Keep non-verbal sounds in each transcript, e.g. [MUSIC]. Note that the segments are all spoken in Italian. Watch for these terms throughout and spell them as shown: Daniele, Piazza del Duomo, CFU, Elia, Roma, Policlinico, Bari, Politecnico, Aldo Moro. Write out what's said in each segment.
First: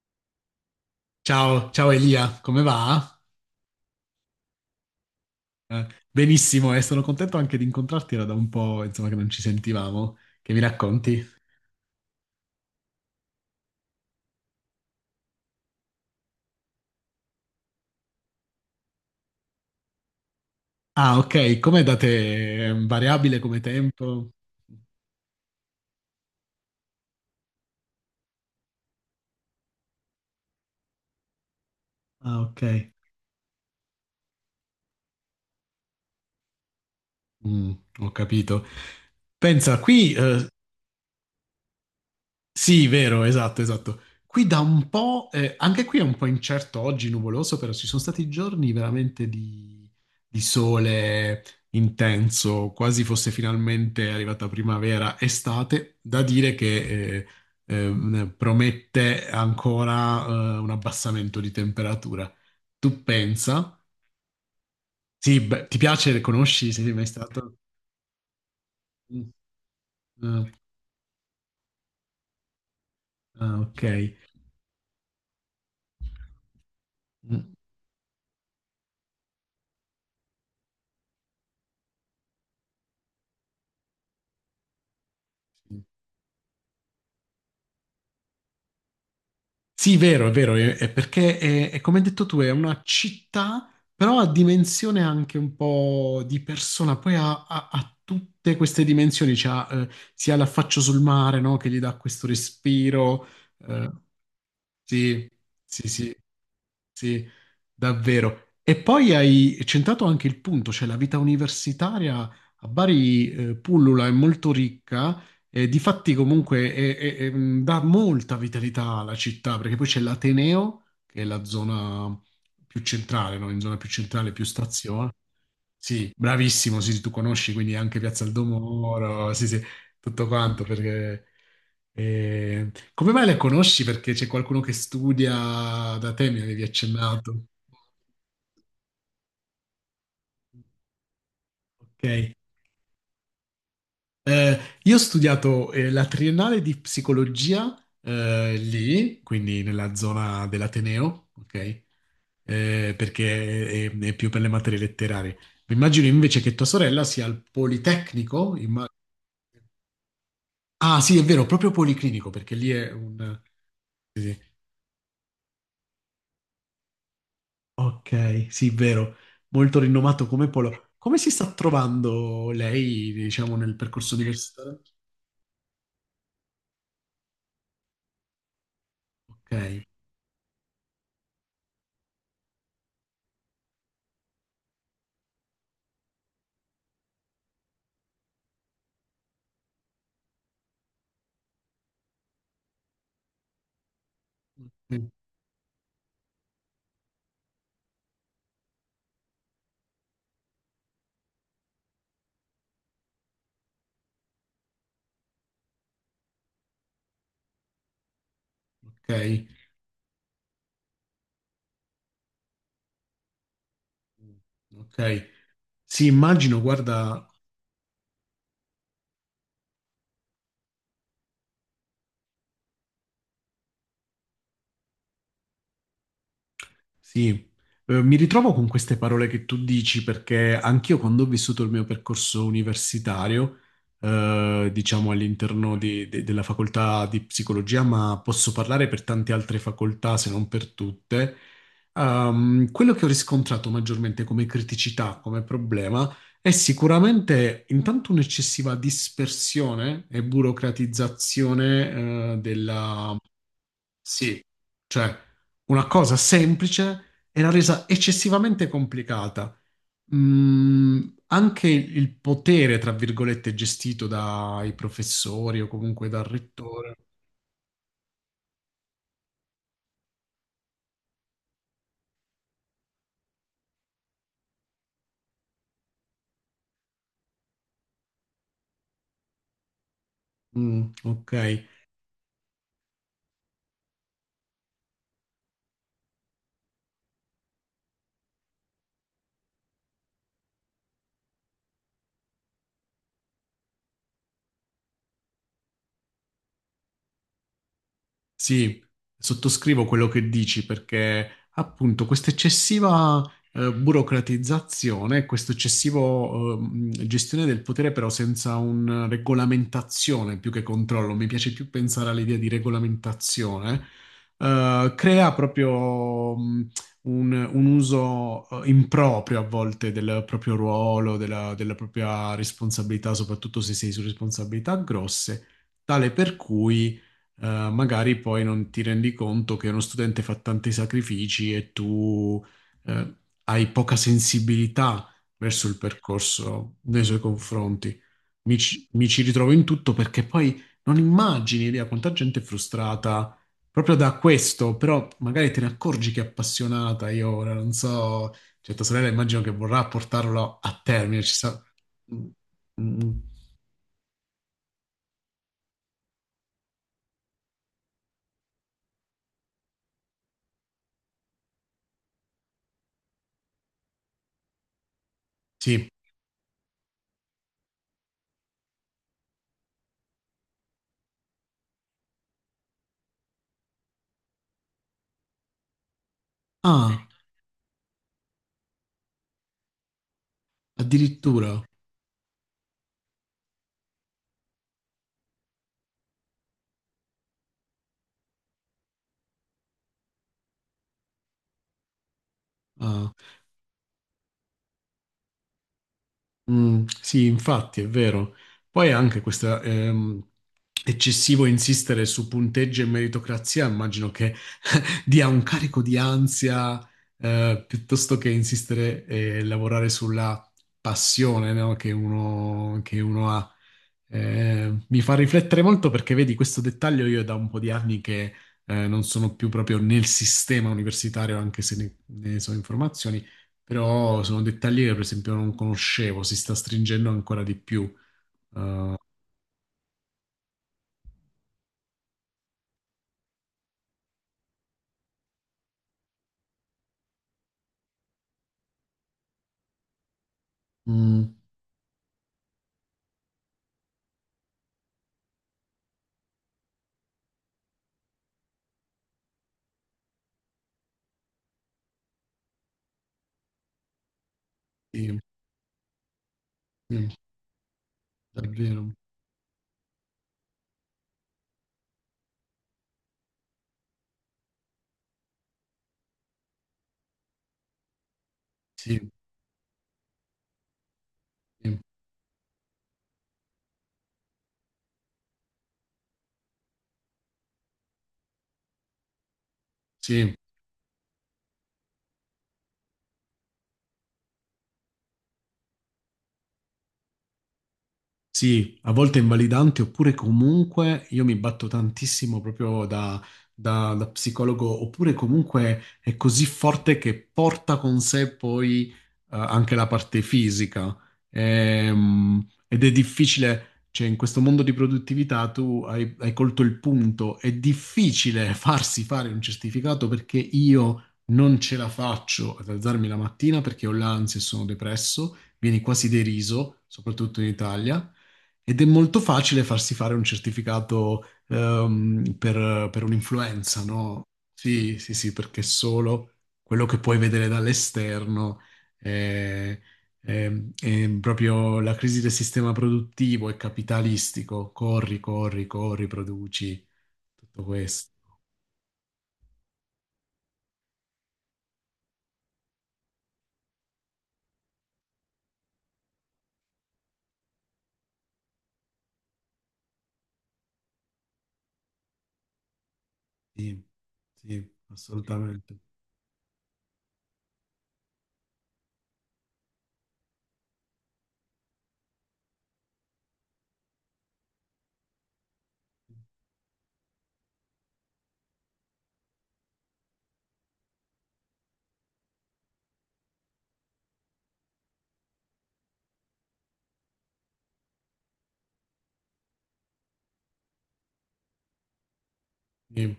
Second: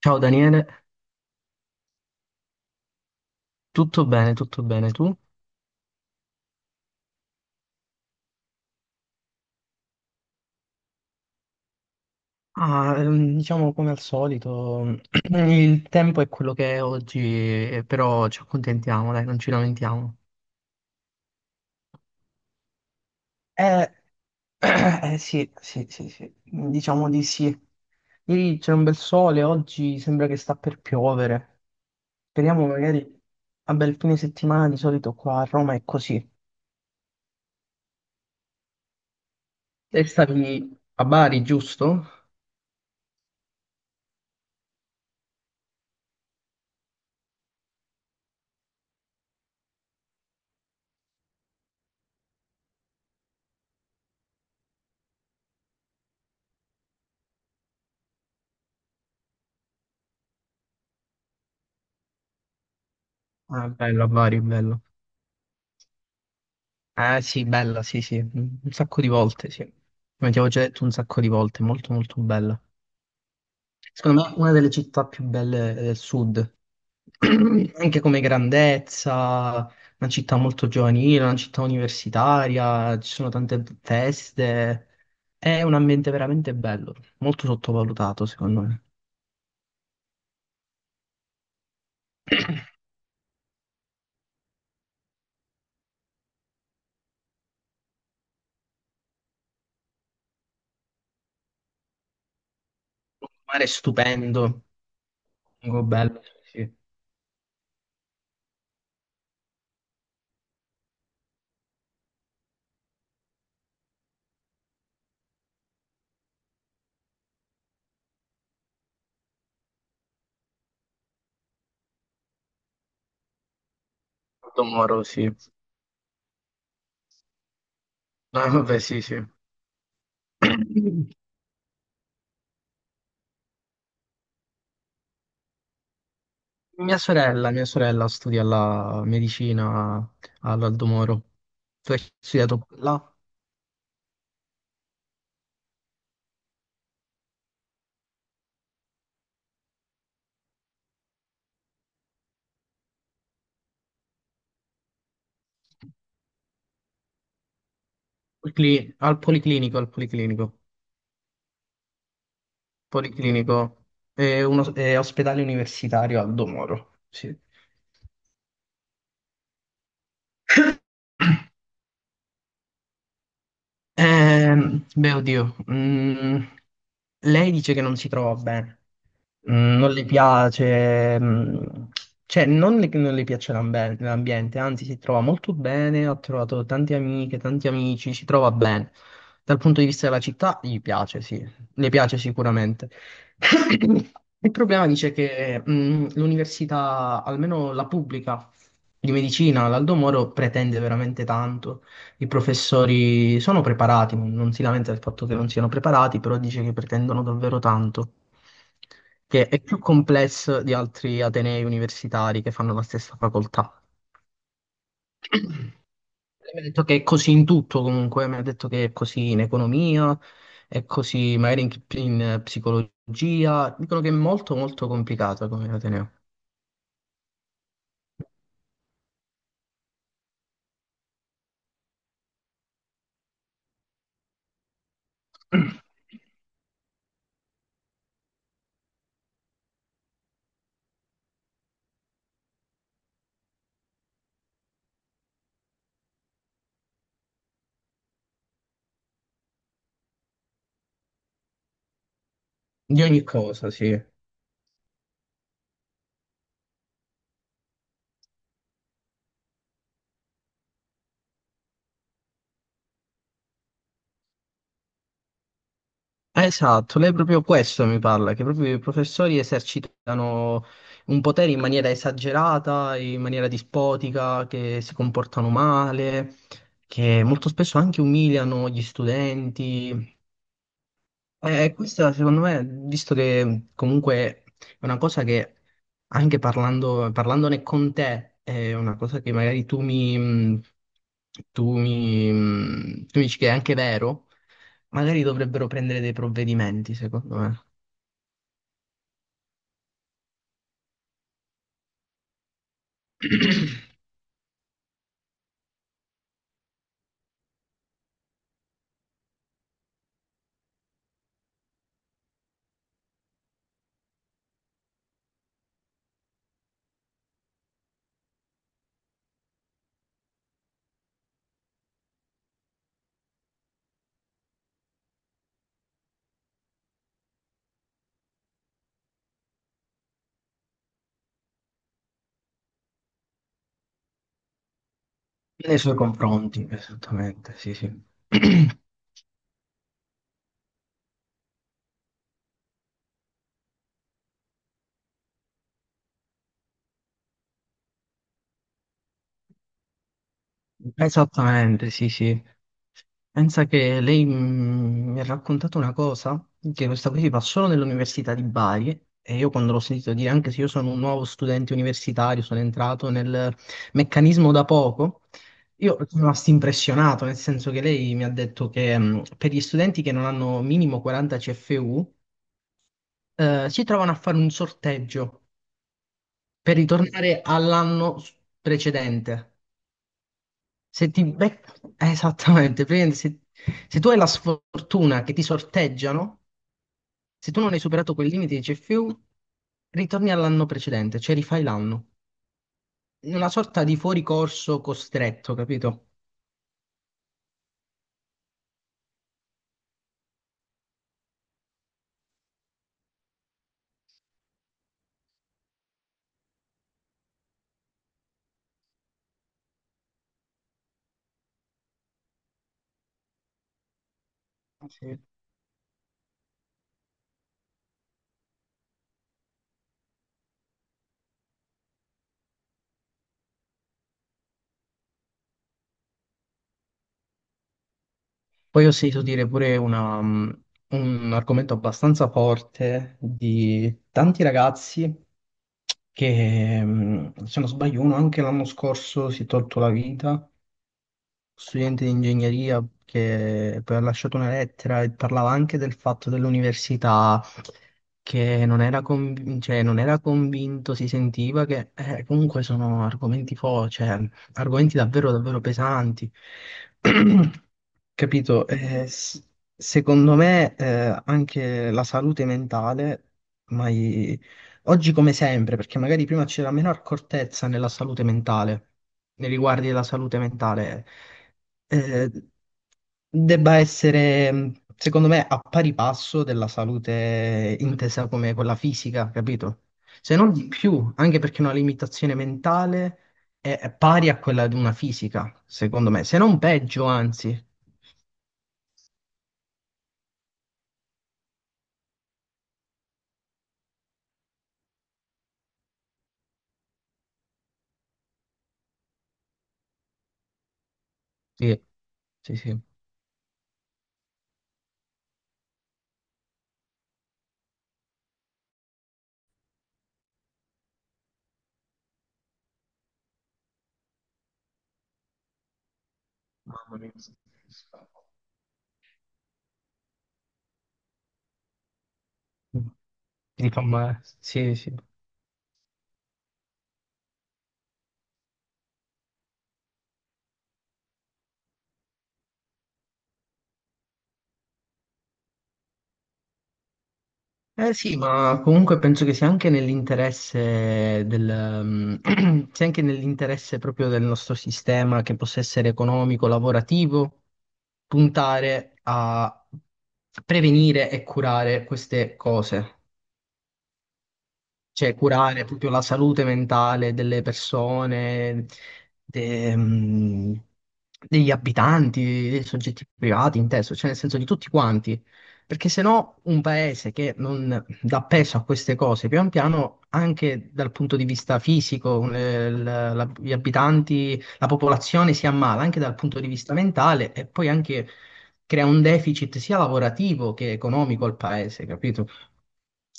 Ciao Daniele, Ciao, ciao Elia, come va? Tutto bene, tu? Benissimo, e sono contento anche di incontrarti, era da un po', insomma, che non ci sentivamo. Che mi racconti? Diciamo come al solito, [CLEARS THROAT] il tempo è quello che è oggi, però ci accontentiamo, dai, non ci lamentiamo. Ah, ok, com'è da te? È variabile come Eh, tempo? Sì, sì, sì, sì, diciamo di sì. Ieri c'è un bel sole, oggi sembra che sta per piovere. Ah, ok. Speriamo magari a bel fine settimana, di solito qua a Roma è così. Mm, ho capito. Pensa, E qui stavi a Bari, giusto? sì, vero, esatto, esatto. Qui da un po', anche qui è un po' incerto oggi, nuvoloso, però ci sono stati giorni veramente di sole intenso, quasi fosse finalmente arrivata primavera, estate, da dire che promette ancora un abbassamento di temperatura. Tu Ah, pensa? bello, a Bari, bello. Sì, beh, ti piace, conosci, sei mai Ah sì, stato? bella, sì, sì, un sacco di Mm, volte, sì. Come ti avevo eh, già detto un sacco di volte, molto molto bella. ah, ok. Secondo me una delle città più belle del sud, [CLEARS THROAT] Mm. anche come grandezza, una città molto giovanile, una città universitaria, ci sono tante feste, è un Sì. ambiente veramente bello, molto sottovalutato secondo me. Sì, vero, è perché è come hai detto tu, è una città, però ha dimensione anche un po' di persona, poi ha, ha tutte queste dimensioni, c'ha, sia l'affaccio sul mare, no, che gli dà questo respiro, Il mare è eh, stupendo, sì, molto sì, sì, bello, sì. Sì. sì, davvero. E poi hai centrato anche il punto, cioè la vita universitaria a Bari, pullula, è molto ricca, difatti comunque dà molta vitalità alla città, perché poi c'è l'Ateneo, che è la zona più centrale, no? In zona più centrale, più Molto moro, stazione. sì. Sì, bravissimo, sì, sì, tu conosci, quindi anche Piazza del Ah, vabbè, sì, sì. Domoro, sì, sì, tutto quanto, [CLEARS THROAT] perché... come mai le conosci? Perché c'è qualcuno che studia da te, mi avevi Mia accennato. sorella, mia sorella studia la medicina all'Aldo Moro. Tu hai Ok. studiato là? Eh, io ho studiato la triennale di psicologia lì, quindi nella zona dell'Ateneo, ok? Perché è più per le materie letterarie. Mi immagino invece che tua sorella sia al Politecnico. Al Policlinico, al Policlinico. Ah, sì, è vero, proprio Policlinico, perché lì è un... Policlinico è ospedale universitario Aldo Moro. Sì. Ok, sì, vero, molto rinomato come polo. Come si sta trovando lei, diciamo, nel percorso universitario? Beh, oddio. Lei dice che non si trova bene. Ok, Non gli piace, cioè non le- che non le piace l'ambiente, anzi si trova molto bene, ha trovato tante amiche, tanti amici, si trova bene. Dal punto di vista della città gli piace, sì, le piace sicuramente. [COUGHS] Il problema dice che l'università, almeno la pubblica di medicina, l'Aldo Moro, pretende veramente tanto. I professori sono preparati, non si lamenta del fatto che non siano preparati, però dice che pretendono davvero tanto, ok, che è più complesso di altri atenei universitari che fanno la stessa facoltà. ok. Sì, Lei immagino, mi ha detto che è guarda, così in tutto comunque, mi ha detto che è così in economia, è così magari in psicologia, dicono che è molto molto complicata come ateneo. sì, mi ritrovo con queste parole che tu dici perché anch'io quando ho vissuto il mio percorso universitario, diciamo all'interno [CLEARS THROAT] della facoltà di psicologia, ma posso parlare per tante altre facoltà se non per tutte, quello che ho riscontrato maggiormente come criticità, come problema, è sicuramente intanto un'eccessiva dispersione e burocratizzazione, Di ogni cosa, sì. sì, cioè una cosa semplice era resa eccessivamente complicata. Mm, anche il potere, tra virgolette, gestito dai professori o comunque dal rettore. esatto, lei proprio questo mi parla, che proprio i professori esercitano un potere in maniera esagerata, in maniera dispotica, che si comportano male, che molto spesso anche umiliano gli studenti. Mm, ok. E questa, secondo me, visto che comunque è una cosa che, anche parlando, parlandone con te, è una cosa che magari tu mi dici che è anche vero, magari dovrebbero prendere dei provvedimenti, secondo me. Sì, sottoscrivo quello che dici perché appunto questa eccessiva burocratizzazione, questa eccessiva gestione del potere però senza una regolamentazione più che controllo, mi piace più pensare all'idea di regolamentazione, crea proprio un uso improprio a volte del proprio ruolo, della, della propria responsabilità, soprattutto se sei su responsabilità grosse, tale per cui magari poi non ti rendi conto che uno studente fa tanti sacrifici e tu eh, hai poca sensibilità verso il Nei suoi confronti, percorso nei suoi esattamente, sì, sì. confronti. Mi [CLEARS THROAT] ci, mi ci ritrovo in tutto perché poi non immagini, Elia, quanta gente è frustrata proprio da questo, però magari te ne accorgi che è appassionata. Io ora non so, cioè tua sorella immagino che vorrà portarlo a termine. Ci sa... Esattamente, sì, Mm, sì. mm, Pensa che lei mi ha raccontato una cosa, che questa qui si fa solo nell'università di Bari, e io quando l'ho sentito dire, anche se io sono un nuovo studente universitario, sono entrato nel meccanismo da poco, sì. io sono rimasto impressionato, nel senso che lei mi ha detto che per gli studenti che non hanno minimo 40 CFU, si trovano a fare un sorteggio per Ah, ritornare precedente. Se ti addirittura. becca... Esattamente, praticamente se tu hai la sfortuna che ti sorteggiano, se tu non hai superato quel limite di CFU, ritorni all'anno precedente, cioè rifai l'anno. Ah. In una sorta di fuoricorso costretto, capito? Mm, sì, infatti, è vero. Poi anche questo eccessivo insistere su punteggio e meritocrazia, immagino che dia un carico di ansia, piuttosto che insistere e lavorare sulla passione, no, che uno, che uno ha. Mi fa Sì. riflettere molto perché vedi questo dettaglio io è da un po' di anni che non sono più proprio nel sistema universitario, anche se ne, ne so informazioni, però sono dettagli che per esempio non conoscevo, si sta stringendo ancora di più. Poi ho sentito dire pure una, un argomento abbastanza forte di tanti ragazzi che, se non sbaglio, uno anche l'anno scorso si è tolto la vita, Mm, studente di ingegneria, che poi ha lasciato una lettera e parlava anche del fatto dell'università, che non era, conv- cioè, non era convinto, si sentiva che comunque sono cioè, argomenti sì, davvero davvero pesanti. sì, [CLEARS THROAT] Capito? davvero. Secondo me anche la salute mentale, ma oggi come sempre, perché magari prima c'era meno accortezza nella salute mentale, Sì, nei riguardi della salute mentale, sì, eh, debba essere, secondo me, a pari passo della salute intesa come quella fisica, capito? sì. Se non di più, anche perché una limitazione mentale è pari a quella di una fisica, secondo me, se non peggio, anzi. Sì, a volte è invalidante, oppure comunque io mi batto tantissimo proprio da, da psicologo, oppure comunque è così forte che porta con sé poi anche la parte fisica. Sì, sì, sì. Ed è difficile, cioè in questo mondo di produttività tu hai, hai colto il punto, è difficile [LAUGHS] farsi fare un certificato perché io non ce la faccio ad alzarmi la mattina perché ho l'ansia e sono depresso, vieni quasi deriso, soprattutto in Italia. Ed è molto facile farsi fare un certificato per Ti fa un'influenza, male. no? Sì, sì. Sì, sì, sì, perché solo quello che puoi vedere dall'esterno è, è- è proprio la crisi del sistema produttivo e capitalistico. Corri, corri, corri, produci, tutto Eh questo. sì, ma comunque penso che sia anche nell'interesse [CLEARS THROAT] sia anche nell'interesse proprio del nostro sistema, che possa essere economico, lavorativo, puntare a prevenire e curare queste cose, Sì, sì, cioè curare assolutamente. proprio la salute mentale delle persone, de- mh, degli abitanti, dei soggetti privati, inteso, cioè nel senso di tutti quanti. Perché se no un paese che non dà peso a queste cose, pian piano, anche dal punto di vista fisico, gli abitanti, la popolazione si ammala, anche dal punto di vista mentale, e poi anche crea un deficit sia lavorativo che economico al paese, capito? Sì,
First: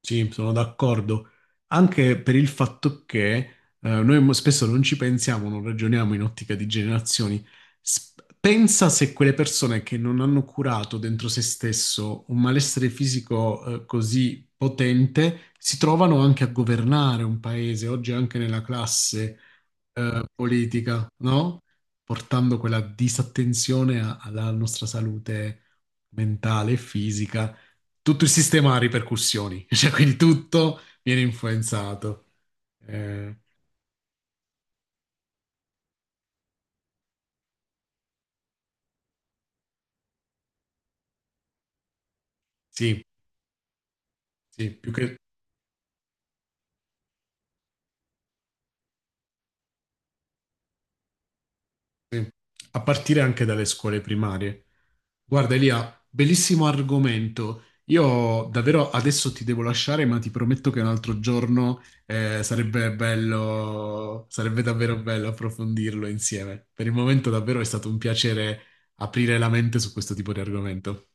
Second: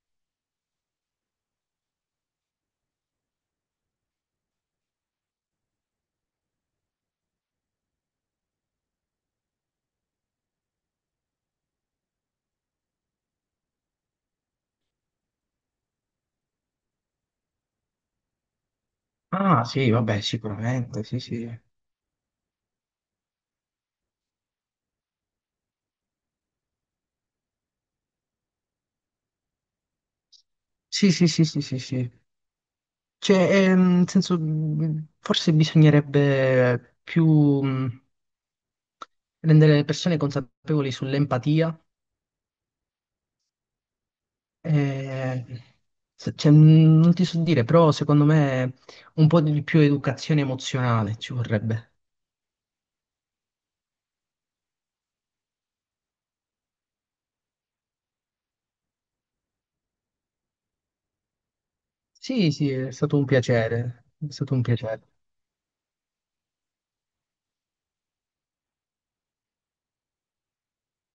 sì, sono d'accordo. Anche per il fatto che noi spesso non ci pensiamo, non ragioniamo in ottica di generazioni. S- Pensa se quelle persone che non hanno curato dentro se stesso un malessere fisico così potente si trovano anche a governare un paese, oggi anche nella classe Ah, sì, vabbè, sicuramente, politica, sì, sì. no? Portando quella disattenzione alla nostra salute mentale e fisica, tutto il sistema ha ripercussioni, [LAUGHS] cioè quindi tutto Sì, viene sì, sì, sì, sì, sì. influenzato. Eh, Cioè, nel senso, forse bisognerebbe più rendere le persone consapevoli sull'empatia. sì, sì, più che, eh, Non ti so dire, però secondo me un po' di più educazione emozionale ci vorrebbe. sì. A partire anche dalle scuole primarie. Guarda Elia, bellissimo argomento. Io davvero adesso ti devo lasciare, ma ti prometto che un altro giorno Sì, sì, è sarebbe stato un piacere, bello, è stato sarebbe un davvero piacere. bello approfondirlo insieme. Per il momento davvero è stato un piacere aprire la mente su questo tipo di argomento.